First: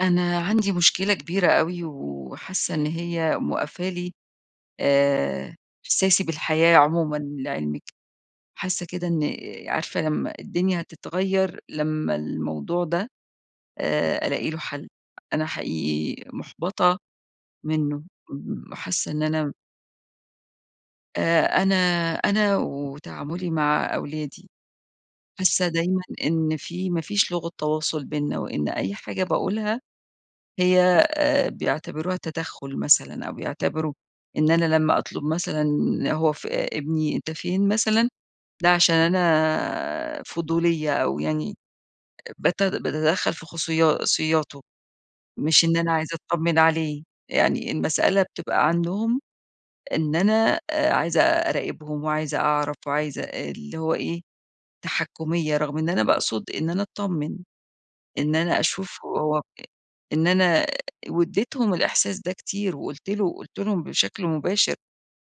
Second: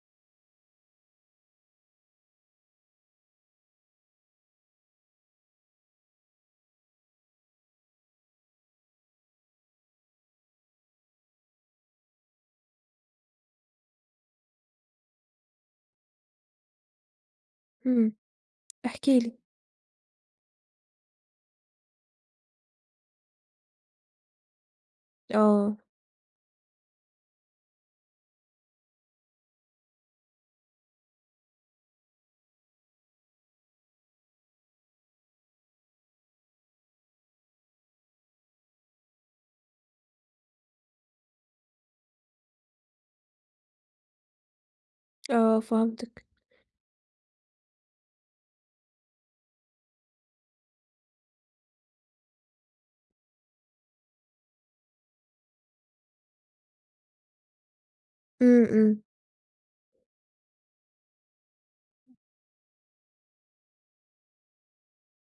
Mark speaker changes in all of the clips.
Speaker 1: أنا عندي مشكلة كبيرة أوي، وحاسة إن هي موقفة لي آآ، إحساسي بالحياة عمومًا لعلمك، حاسة كده إن عارفة لما الدنيا هتتغير لما الموضوع ده، آآ ألاقي له حل. أنا حقيقي مُحبطة منه
Speaker 2: امم
Speaker 1: امم، وحاسة
Speaker 2: احكي
Speaker 1: إن
Speaker 2: لي؟
Speaker 1: أنا آآ، أنا أنا وتعامُلي مع أولادي. حاسة
Speaker 2: آه.
Speaker 1: دايمًا إن في ما فيش لغة تواصل بيننا وإن أي حاجة باقولها هي آآ، بيعتبروها تدَخُل مثلًا أو بيعتبروا إن أنا لما أطلب مثلًا هو ف ابني، أنت فين مثلًا، ده عشان أنا فضولية أو يعني آآ، بت باتدخل في خصوصياته
Speaker 2: آه
Speaker 1: مش إن أنا عايزة
Speaker 2: فِهمتِك.
Speaker 1: أطمن عليه. يعني المسألة بتبقى عندهم إن أنا عايزة أراقبهم وعايزة أعرَف وعايزة اللي هو إيه، تحكُّمية. رغم إن أنا باقصد إن أنا أتطمن، إن أنا
Speaker 2: امم،
Speaker 1: أشوف
Speaker 2: امم.
Speaker 1: هو آآ إن أنا واديتهم الإحساس ده كتير، وقلت له قلت لهم بشكل مباشر:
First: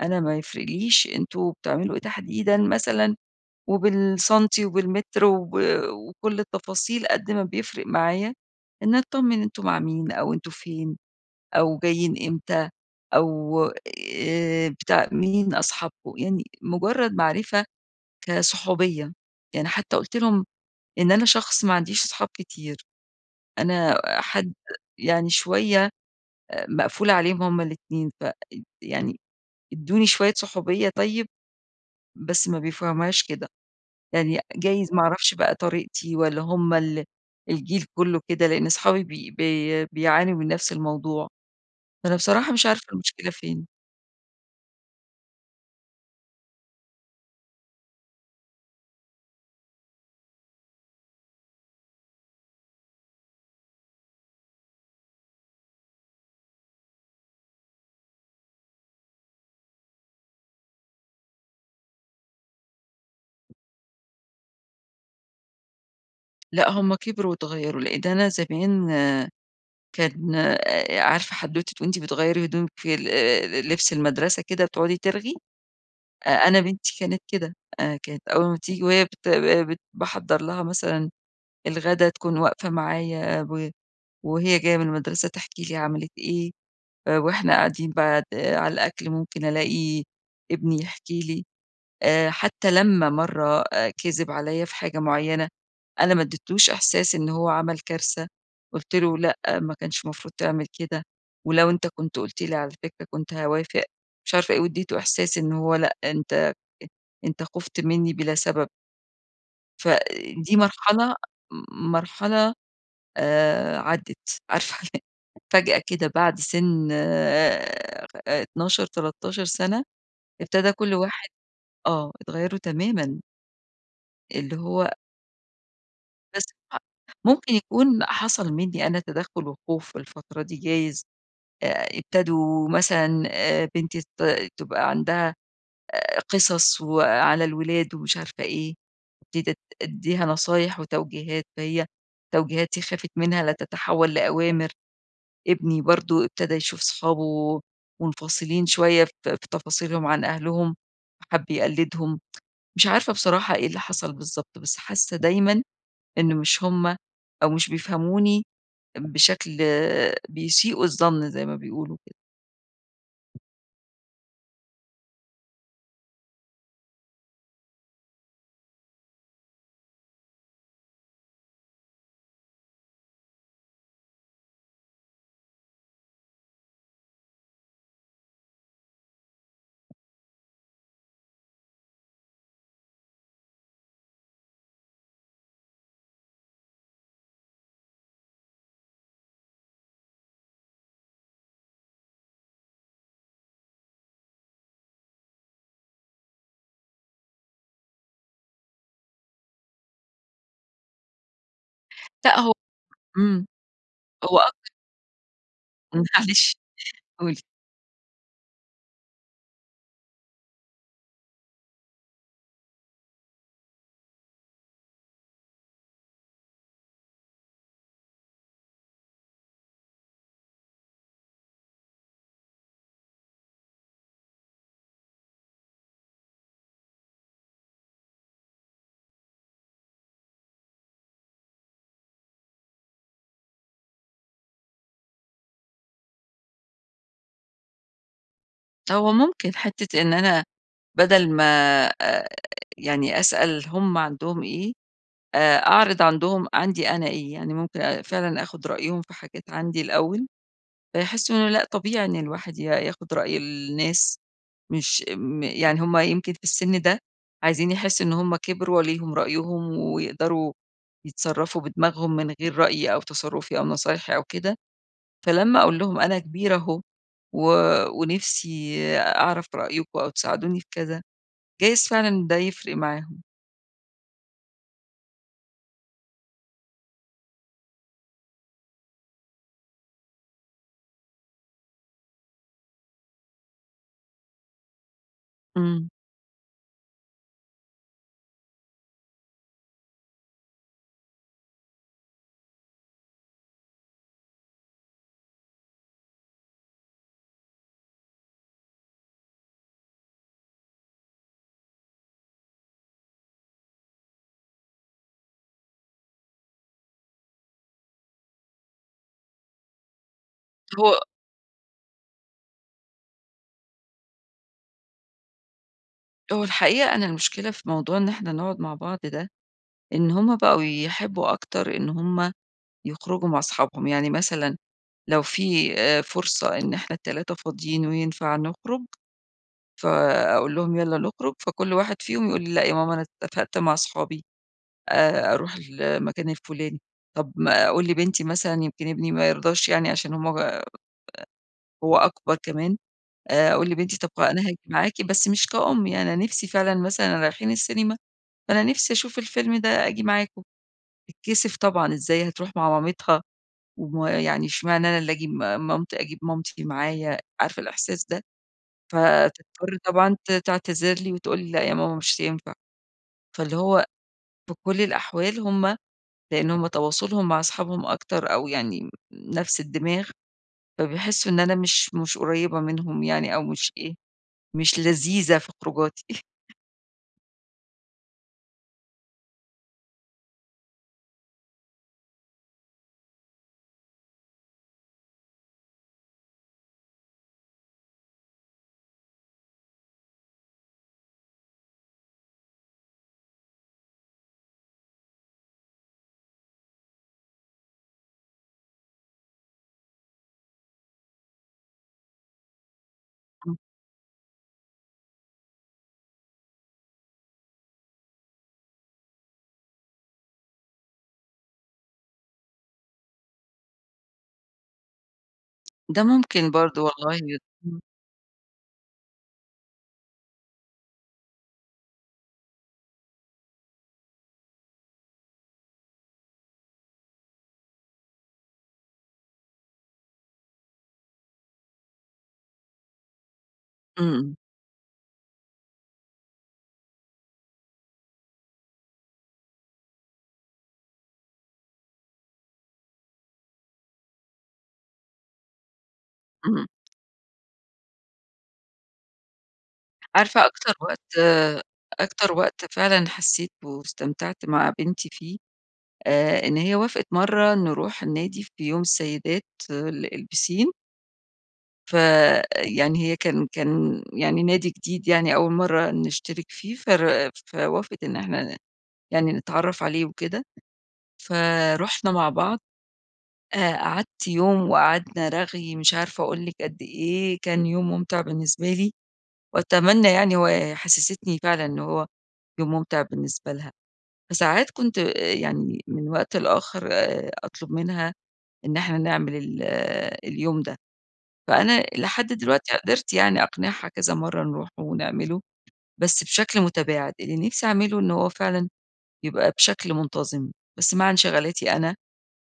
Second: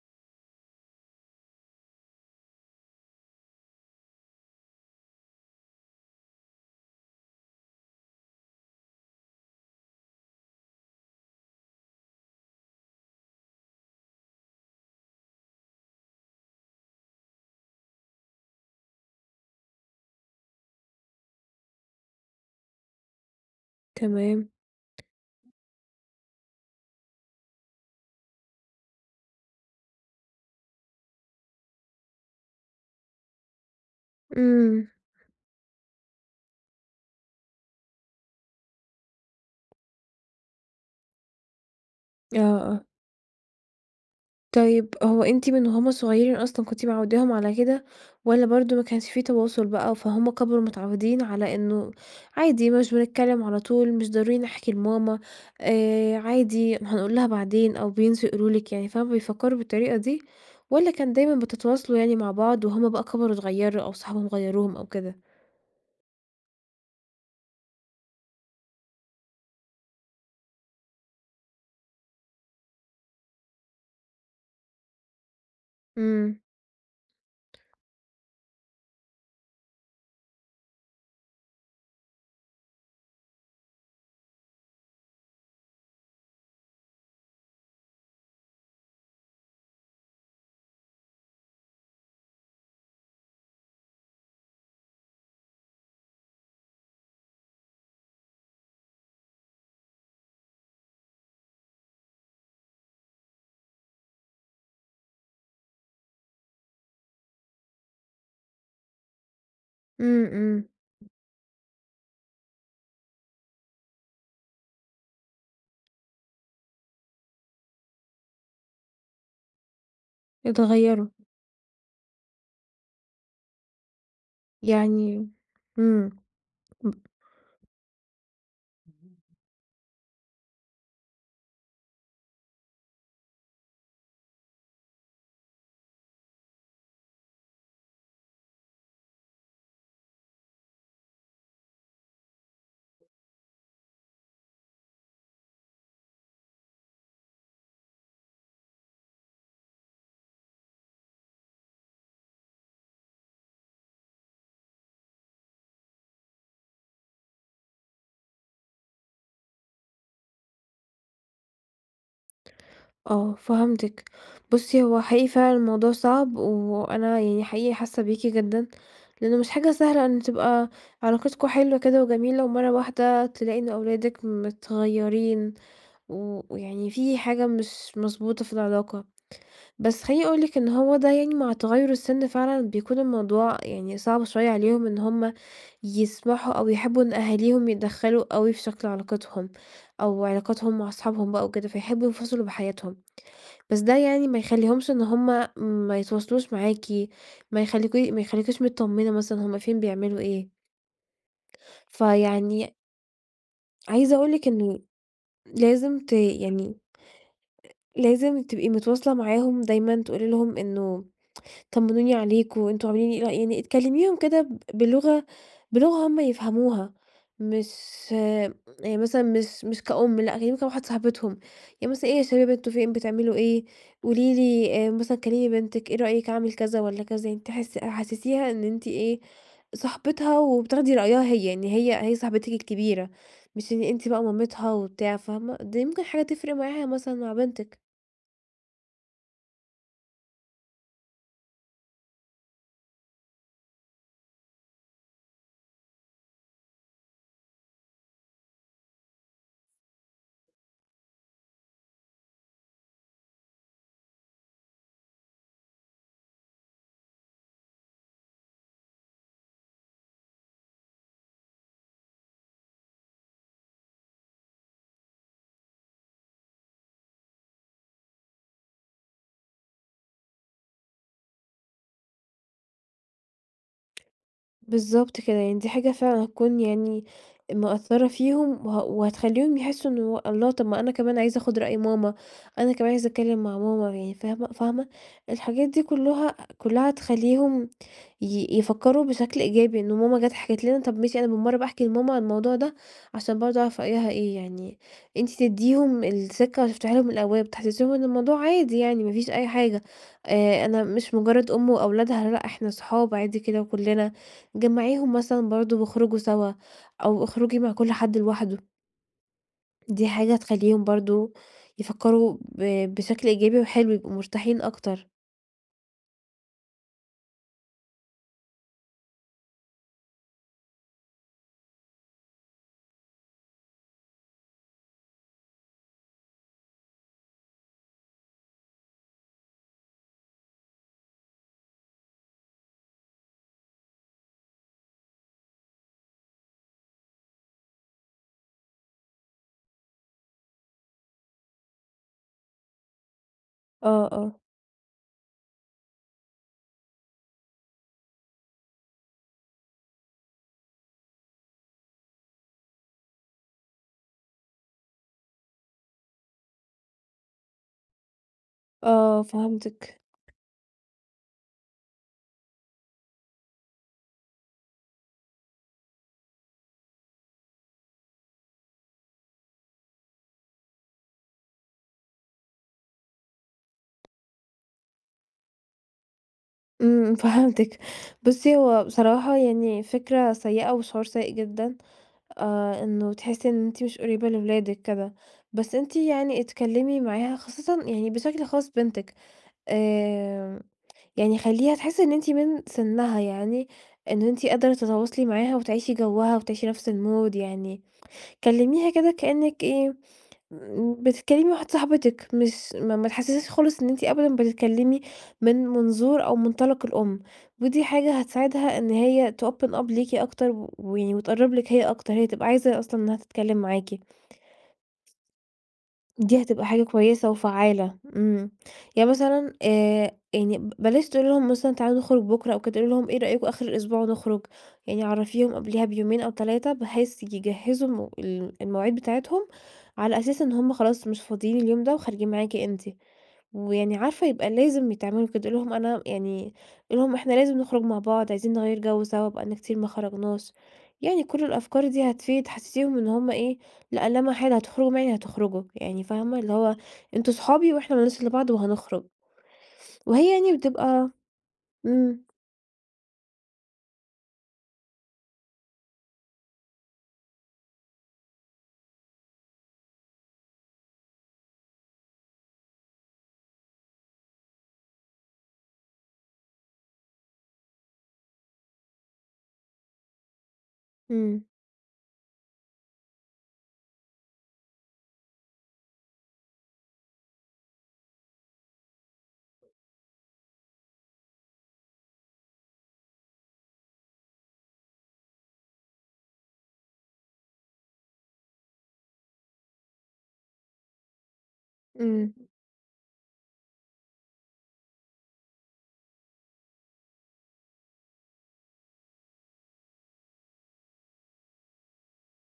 Speaker 1: "أنا ما يفرقليش أنتم بتعملوا إيه تحديدًا مثلًا، وبالسَنتي وبالمتر وب وكل التفاصيل، قد ما بيفرِق معايا إني أتطمن أنتم مع مين أو أنتم فين أو جايين إمتى، أو آآ، بتاع مين أصحابكم؟" يعني مجرد معرِفة كصحوبية يعني، حتى قلت لهم إن أنا شخص ما عنديش صحاب كتير، أنا
Speaker 2: تمام.
Speaker 1: حد يعني شوية آآ، مقفولة عليهم هما الاتنين، فإد يعني ادوني شوية صحوبية طيب. بس ما بيفهموهاش كده، يعني
Speaker 2: امم.
Speaker 1: جايز ما أعرفش بقى طريقتي والّا همَّا ال الجيل كله كده، لأن صحابي بي بي بِيعانوا من نفس الموضوع. فأنا
Speaker 2: آه،
Speaker 1: بصراحة مش عارفة
Speaker 2: آه.
Speaker 1: المشكلة فين؟
Speaker 2: طيب، هو أنتِ من وهم صغيرين أصلًا، كنتِ معوداهم على كده، والَّا برضه ما كانش في تواصل بقى، فهم كبروا متعودين على إنه عادي مش بنتكلم على طول، مش ضروري نحكي لماما، آآ عادي هنقول لها بعدين، أو بينسوا يقولوا لِك يعني. فهُم بيفكروا بالطريقة دي، والَّا كان دايمًا بتتواصلوا يعني مع بعض، وهم بقى كبروا اتغيروا أو صحابهم غيروهم أو كده؟
Speaker 1: لأ، هم كبروا واتغيروا، لإن أنا زمان كان آآ عارفة حدوتة وأنتِ بتغيّري هدومك في ال آآ لبس المدرسة كده وتقعدي ترغي؟
Speaker 2: امم.
Speaker 1: أنا بنتي كانت كده، أنا كانت أول ما تيجي وهي بت بت باحضر لها مثلًا الغدا تكون واقفة معايا و وهي جاية من المدرسة تحكي لي عملت إيه، آآ، وإحنا قاعدين بعد على الأكل ممكن ألاقي ابني يحكي لي. آآ، حتى لما مرة كذب عليّا في حاجة معينة، أنا ما اديتلوش إحساس إن هو عمل كارثة، قلت له "لأ، ما كانش مفروض تعمل كده، ولو أنت كنت قلت لي على فكرة كنت هاوافق،" مش عارفة إيه واديته إحساس إن هو لأ، أنت أنت خفت مني بلا سبب.
Speaker 2: امم،
Speaker 1: فدي
Speaker 2: امم
Speaker 1: مرحلة م مرحلة، آآ عدت، عارفة ال فجأة كده بعد سن 12، 13 سنة، ابتدى كل
Speaker 2: اتغيروا.
Speaker 1: واحد آه، اتغيروا تمامًا. اللي هو
Speaker 2: يعني امم.
Speaker 1: بس [unintelligible]
Speaker 2: [unintelligible]
Speaker 1: ممكن يكون حصل مني أنا
Speaker 2: [unintelligible]
Speaker 1: تدخل وخوف الفترة دي جايز، آآ، ابتدوا مثلًا بنتي ت تبقى عندها آآ قصص و على الولاد ومش عارفة إيه، ابتديت أد أدّيها نصايح وتوجيهات، فهي توجيهاتي خافت منها لَتتحول لأوامر. ابني برضو ابتدى يشوف صحابه منفصلين شوية في في تفاصيلهم عن أهلهم، فحَبّ يقلّدهم. مش عارفة بصراحة إيه اللي حصل بالضبط، بس حاسة دايمًا إن مش هم أو مش بيفهموني بشكل بيسيئوا الظن زي ما بيقولوا كده.
Speaker 2: آه، فهمتِك. بُصّي، هو حقيقي فعلًا الموضوع صعب، وأنا يعني حقيقي حاسة بيكِ جدًا، لإنه مش حاجة سهلة إن تبقى علاقتكم حلوة كده وجميلة، ومرة واحدة تلاقي إنه أولادِك متغيرين و ويعني في حاجة مش مضبوطة في العلاقة. بس خلّيني أقول لِك إنه هو ده يعني مع تغير السن فعلًا بيكون الموضوع يعني صعب شوية عليهم إن هم يسمحوا أو يحبوا إن أهاليهم يتدخلوا أوي في شكل علاقتهم أو علاقاتهم مع أصحابهم بقى وكده، فيحبوا ينفصلوا بحياتهم، بس ده يعني ما يخلّيهمش إن هم ما يتواصلوش معاكِ ما يخليكِ ما يخليكيش متطمنة مثلًا هم فين، بيعملوا إيه.
Speaker 1: لأ، هو
Speaker 2: فيعني
Speaker 1: امم،
Speaker 2: عايزة أقول
Speaker 1: هو
Speaker 2: لِك
Speaker 1: آه، [unintelligible]
Speaker 2: إنه لازم ت
Speaker 1: معلش،
Speaker 2: يعني،
Speaker 1: قولي.
Speaker 2: لازم ت تبقي متواصلة معاهم دايمًا تقولي لهم إنه طمنوني عليكم، أنتم عاملين إيه؟ إيه رأ يعني تكلميهم كده ب بلغة بلغة هم يفهموها، مش يعني مثلًا مش مش كأم، لأ كلّميهم كواحدة صاحبتهم، يعني مثلًا، إيه يا شباب أنتم فين؟ بتعملوا ايه؟ قولي لي آآ، مثلًا كلمي بنتِك، إيه رأيِك أعمل كذا والّا كذا؟ أنتِ حس حسسيها إن أنتِ إيه، صاحبتها وبتاخدي رأيها هي، يعني هي هي صاحبتِك الكبيرة مش إن أنتِ بقى مامتها وبتاع، فاهمة؟ دي ممكن حاجة تفرق معاها مثلًا، مع بنتِك.
Speaker 1: هو ممكن حتة إن أنا بدل ما آآ يعني أسأل هم عندهم إيه، آآ، أعرض عندهم عندي أنا إيه، يعني ممكن أ فعلًا آخد رأيهم في حاجات عندي الأول، فيحسوا إن أنا لأ، طبيعي إن الواحد ي ياخد رأي الناس، مش م يعني هم يمكن في السن ده، عايزين يحسوا إن هم كبروا، وليهم رأيهم، ويقدروا يتصرفوا بدماغهم من غير رأيي أو تصرفي أو نصايحي أو كده، فلما أقول لهم أنا كبيرة أهو، و ونفسي أعرف رأيكم أو تساعدوني في كذا، جايز فعلًا ده يفرق معاهم.
Speaker 2: بالضبط كده يعني، دي حاجة فعلًا هتكون يعني مأثرة فيهم، وه وهتخليهم يحسوا إنه الله طب ما أنا كمان عايز آخد رأي ماما، أنا كمان عايز أتكلم مع ماما، يعني فاهمة فاهمة؟ الحاجات دي
Speaker 1: إمم.
Speaker 2: كلها كلها تخليهم ي يفكروا بشكل إيجابي، إن ماما جات حكت لنا، طب ماشي أنا بالمَرّة أحكي لماما عن الموضوع ده، عشان برضه أعرف رأيها إيه، يعني أنتِ تديهم الثقة وتفتحي لهم الأبواب، تحسسيهم إن الموضوع عادي يعني ما فيش أي حاجة، آآ أنا مش مجرد أم وأولادها، لأ إحنا صحاب عادي كده وكلنا. جمعيهم مثلًا برضه واخرجوا سوا، أو اخرجي مع كل حد لوحده. دي حاجة هتخليهم
Speaker 1: هو
Speaker 2: برضه يفكروا ب بشكل إيجابي وحلو، يبقوا مرتاحين أكتر.
Speaker 1: هو الحقيقة أنا المشكلة في موضوع إن إحنا نقعد مع بعض ده، إن هم بقوا يحبّوا أكتر إن هم يخرجوا مع صحابهم. يعني مثلًا، لو في آآ فرصة إن إحنا ال3 فاضيين وينفع نخرج، فأقول لهم: "يالّا نخرُج." فكل واحد فيهم يقول لي: "لأ يا ماما، أنا اتفقت مع صحابي، آآ أروح المكان الفلاني." طب ما أقول لبنتي مثلًا، يمكن ابني ما يرضاش يعني عشان هم ب [unintelligible] هو أكبر كمان، آآ، أقول لبنتي:
Speaker 2: آه،
Speaker 1: "طب خ
Speaker 2: آه.
Speaker 1: أنا هاجي معاكِ، بس مش كأم يعني، أنا نفسي فعلًا، مثلًا رايحين السينما، فأنا نفسي أشوف الفيلم ده، آجي معاكم." تتكسِف طبعًا، إزاي هتروح مع مامتها ويعني إشمعنى أنا اللي آجي مامت أجيب مامتي معايا! عارفة الإحساس ده؟
Speaker 2: آه،
Speaker 1: فتضطر
Speaker 2: فهمتِك.
Speaker 1: طبعًا ت تعتذر لي، وتقول لي: "لأ يا ماما، مش هينفع." فاللي هو في كل الأحوال هم لأن هم تواصلهم مع صحابهم أكتر أو يعني ن نفس الدماغ، فبيحسّوا إن أنا مش مش قريبة منهم يعني أو مش إيه، مش لذيذة في خروجاتي.
Speaker 2: إمم، فهمتِك. بُصِّي، هو بصراحة يعني فكرة سيئة، وشعور سيئ جدًا، آآ، إنه تحسي إن أنتِ مش قريبة لولادِك كده. بس أنتِ يعني اتكلمي معاها، خصوصًا يعني بشكل خاص بنتِك. آآ، يعني خَلِّيها تحس إنّ أنتِ من سنّها يعني، إن أنتِ قادرة تتواصلي معاها وتعيشي جَوّها وتعيشي نفس المود يعني، كلميها كده كأنك إيه، بتتكلمي مع واحدة صاحبتِك مش ما تحسسيهاش
Speaker 1: [unintelligible]
Speaker 2: خالص إن انتِ أبدًا بتتكلمي من منظور أو منطلق الأم. ودي حاجة هتساعدها إن هي تopen up ليكِ أكتر، و وتقرّب لِك هي أكتر، هي تبقى عايزة أصلًا إنها تتكلم معاكِ.
Speaker 1: ده
Speaker 2: دي
Speaker 1: ممكن
Speaker 2: هتبقى
Speaker 1: برضو
Speaker 2: حاجة
Speaker 1: والله
Speaker 2: كويسة
Speaker 1: ي [unintelligible]
Speaker 2: وفعّالة. إمم، يعني مثلًا، آآ، يعني بلاش تقولي لهم مثلًا: "تعالوا نخرج بُكرة أو كده." قولي لهم: "إيه رأيكم آخر الأسبوع نخرج؟" يعني عرّفيهم قبليها بيومين أو 3، بحيث يجهّزوا م ال المواعيد بتاعتهم على أساس إن هم خلاص مش فاضيين اليوم ده وخارجين معاكِ أنتِ. ويعني
Speaker 1: إمم،
Speaker 2: عارفة
Speaker 1: إمم.
Speaker 2: يبقى لازم ي تعملوا كده. قولي لهم أنا يعني، قولي لهم: "إحنا لازم نخرج مع بعض، عايزين نغيّر جَوّ سوا، بقالنا كتير ما خرجناش." يعني كل الأفكار دي هتفيد. حسّسيهم إنّ هم إيه لأ، لا محالة هتخرجوا معايا يعني هتخرجوا، يعني فاهمة؟ اللي
Speaker 1: إمم.
Speaker 2: هو أنتم أصحابي وإحنا ما لناش إلّا بعض وهنخرج. وهي
Speaker 1: عارفة
Speaker 2: يعني
Speaker 1: أكتر
Speaker 2: بتبقى
Speaker 1: وقت، آآ،
Speaker 2: إمم.
Speaker 1: أكتر وقت فعلًا حسّيت به واستمتعت مع بنتي فيه، آآ، إن هي وافقت مرّة نروح النادي في يوم السيدات، ال البِسِين فيعني، هي كان كان يعني نادي جديد يعني أول مرة نشترك فيه، فر فوافقت إن إحنا يعني نتعرف عليه وكده،
Speaker 2: إمم.
Speaker 1: فرُحنا مع بعض، آآ قعدت يوم وقعدنا رغي، مش عارفة أقول لِك قد إيه، كان يوم ممتع بالنسبة لي، وأتمنى يعني وحسستني فعلًا إن هو يوم ممتع بالنسبة لها. فساعات كنت آآ يعني من وقت لآخر آآ أطلب منها، إن إحنا نعمل ال اليوم ده، فأنا لحد
Speaker 2: إمم.
Speaker 1: دلوقتي قدرت يعني أقنعها كذا مرة نروح ونعمله بس بشكل متباعد، اللي نفسي أعمله إن هو فعلًا يبقى بشكل منتظم. بس مع انشغالاتي أنا،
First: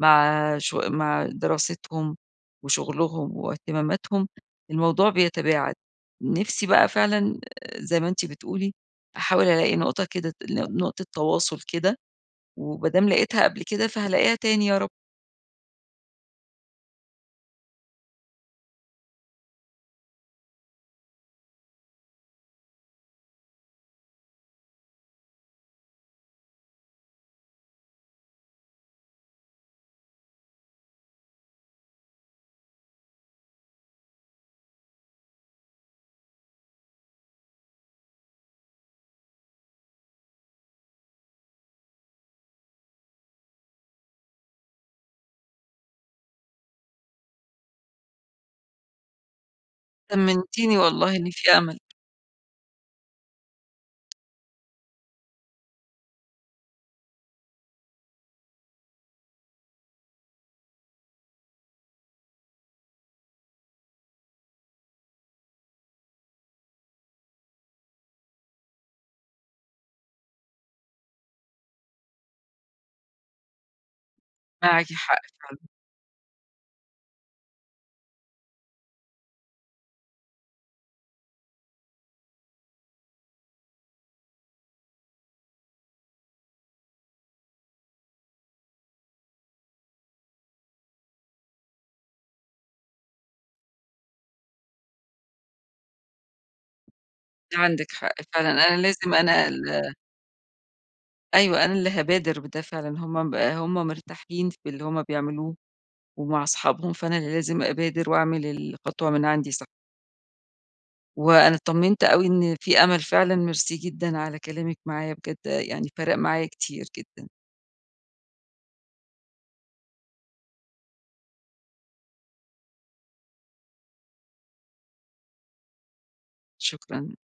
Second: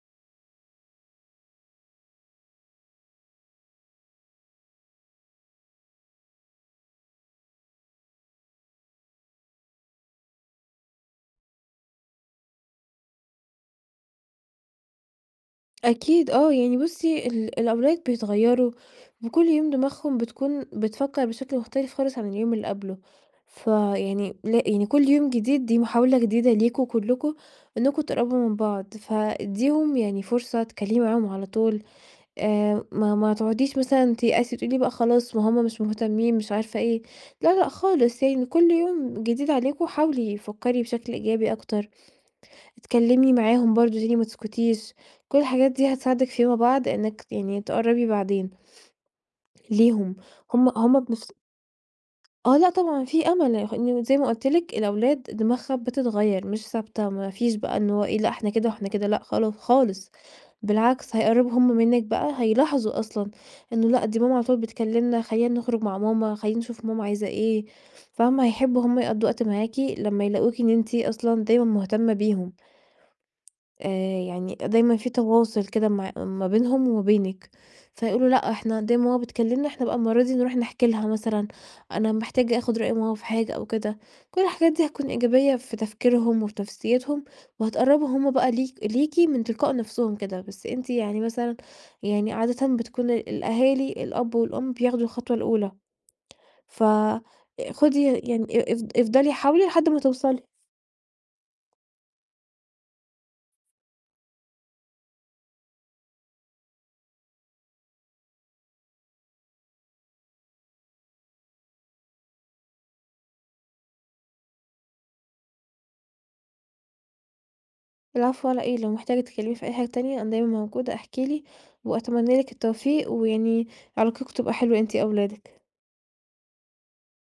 Speaker 1: مع ش مع دراستهم وشغلهم واهتماماتهم الموضوع بيتباعد. نفسي بقى فعلًا آآ- زي ما أنتِ بتقولي- أحاول ألاقي نقطة كده، نقطة تواصل كده، وما دام لقيتها قبل كده فهالاقيها تاني يا رب.
Speaker 2: أكيد آه، يعني بُصِي ال الأولاد بيتغيروا وكل يوم دماغهم بتكون بتفكر بشكل مختلف خالص عن اليوم اللي قبله، فيعني يعني كل يوم جديد دي محاولة جديدة ليكم كلكم إنّكم تقربوا من بعض، فادّيهم يعني فرصة اتكلمي معاهم على طول، آآ، ما ما تقعديش مثلًا تيأسي تقولي بقى خلاص، ما همّ مش مهتمين مش عارفة إيه لا، لأ خالص. يعني كل يوم جديد عليكم حاولي فكري بشكل إيجابي أكتر، أتكلمي معاهم برضو تاني ما تسكتيش، كل الحاجات دي هتساعدِك فيما بعد إنِك يعني تقربي بعدين ليهم همّ
Speaker 1: طمنتيني
Speaker 2: -همّ
Speaker 1: والله، إن
Speaker 2: بنفس
Speaker 1: في أمل.
Speaker 2: آه، لأ طبعًا في أمل،- إن زي ما قلت لِك- الأولاد دماغها بتتغيّر مش ثابتة. ما فيش بقى إن هو إيه لأ إحنا كده وإحنا كده لأ خال خالص بالعكس، هيقربوا همّ منِك بقى هيلاحظوا أصلًا إنّه لأ، دي ماما على طول بتكلمنا، خلّينا نخرج مع ماما، خلّينا نشوف ماما عايزة إيه، فاهمة؟ هيحبوا همّ يقضوا وقت معاكِ لمّا يلاقوكِ إن أنتِ أصًلا دايمًا مهتمة بيهم. آآ يعني
Speaker 1: معاكِ
Speaker 2: دايمًا في
Speaker 1: حق فعلًا.
Speaker 2: تواصل كده مع ما بينهم وبينك، فيقولوا لأ إحنا دايمًا ماما بتكلمنا، إحنا بقى المرّة دي نروح نحكى لها مثلًا، أنا محتاج آخد رأي ماما في حاجة أو كده، كل الحاجات ديّة هتكون إيجابية في تفكيرهم وفي نفسيتهم، وهتقربهم همّ بقى ل لِيكِ من تلقاء نفسهم كده، بس أنتِ يعني مثلًا يعني عادة بتكون الأهالي الأب والأم بياخدوا الخطوة الأولى. ف
Speaker 1: عندِك
Speaker 2: خدي
Speaker 1: حق فعلًا،
Speaker 2: يعني
Speaker 1: أنا
Speaker 2: اف
Speaker 1: لازم
Speaker 2: افضلي
Speaker 1: أنا
Speaker 2: حاولي لحد
Speaker 1: ال
Speaker 2: ما توصلي.
Speaker 1: أيوه، أنا اللي هابادر بده فعلًا همّ ب همّ مرتاحين في اللي همّ بيعملوه، ومع أصحابهم، فأنا اللي لازم أبادر وأعمل الخطوة من عندي صح. وأنا اطمنت أوي إن في أمل، فعلًا ميرسي جدًا على كلامِك معايا، بجد يعني فارق معايا كتير جدًا.
Speaker 2: العفو على إيه. لو محتاجة تتكلمي في أي حاجة تانية أنا دايمًا موجودة، احكي لي وأتمنى لِك التوفيق، ويعني علاقتكم تبقى حلوة أنتِ أولادِك.
Speaker 1: شكرًا.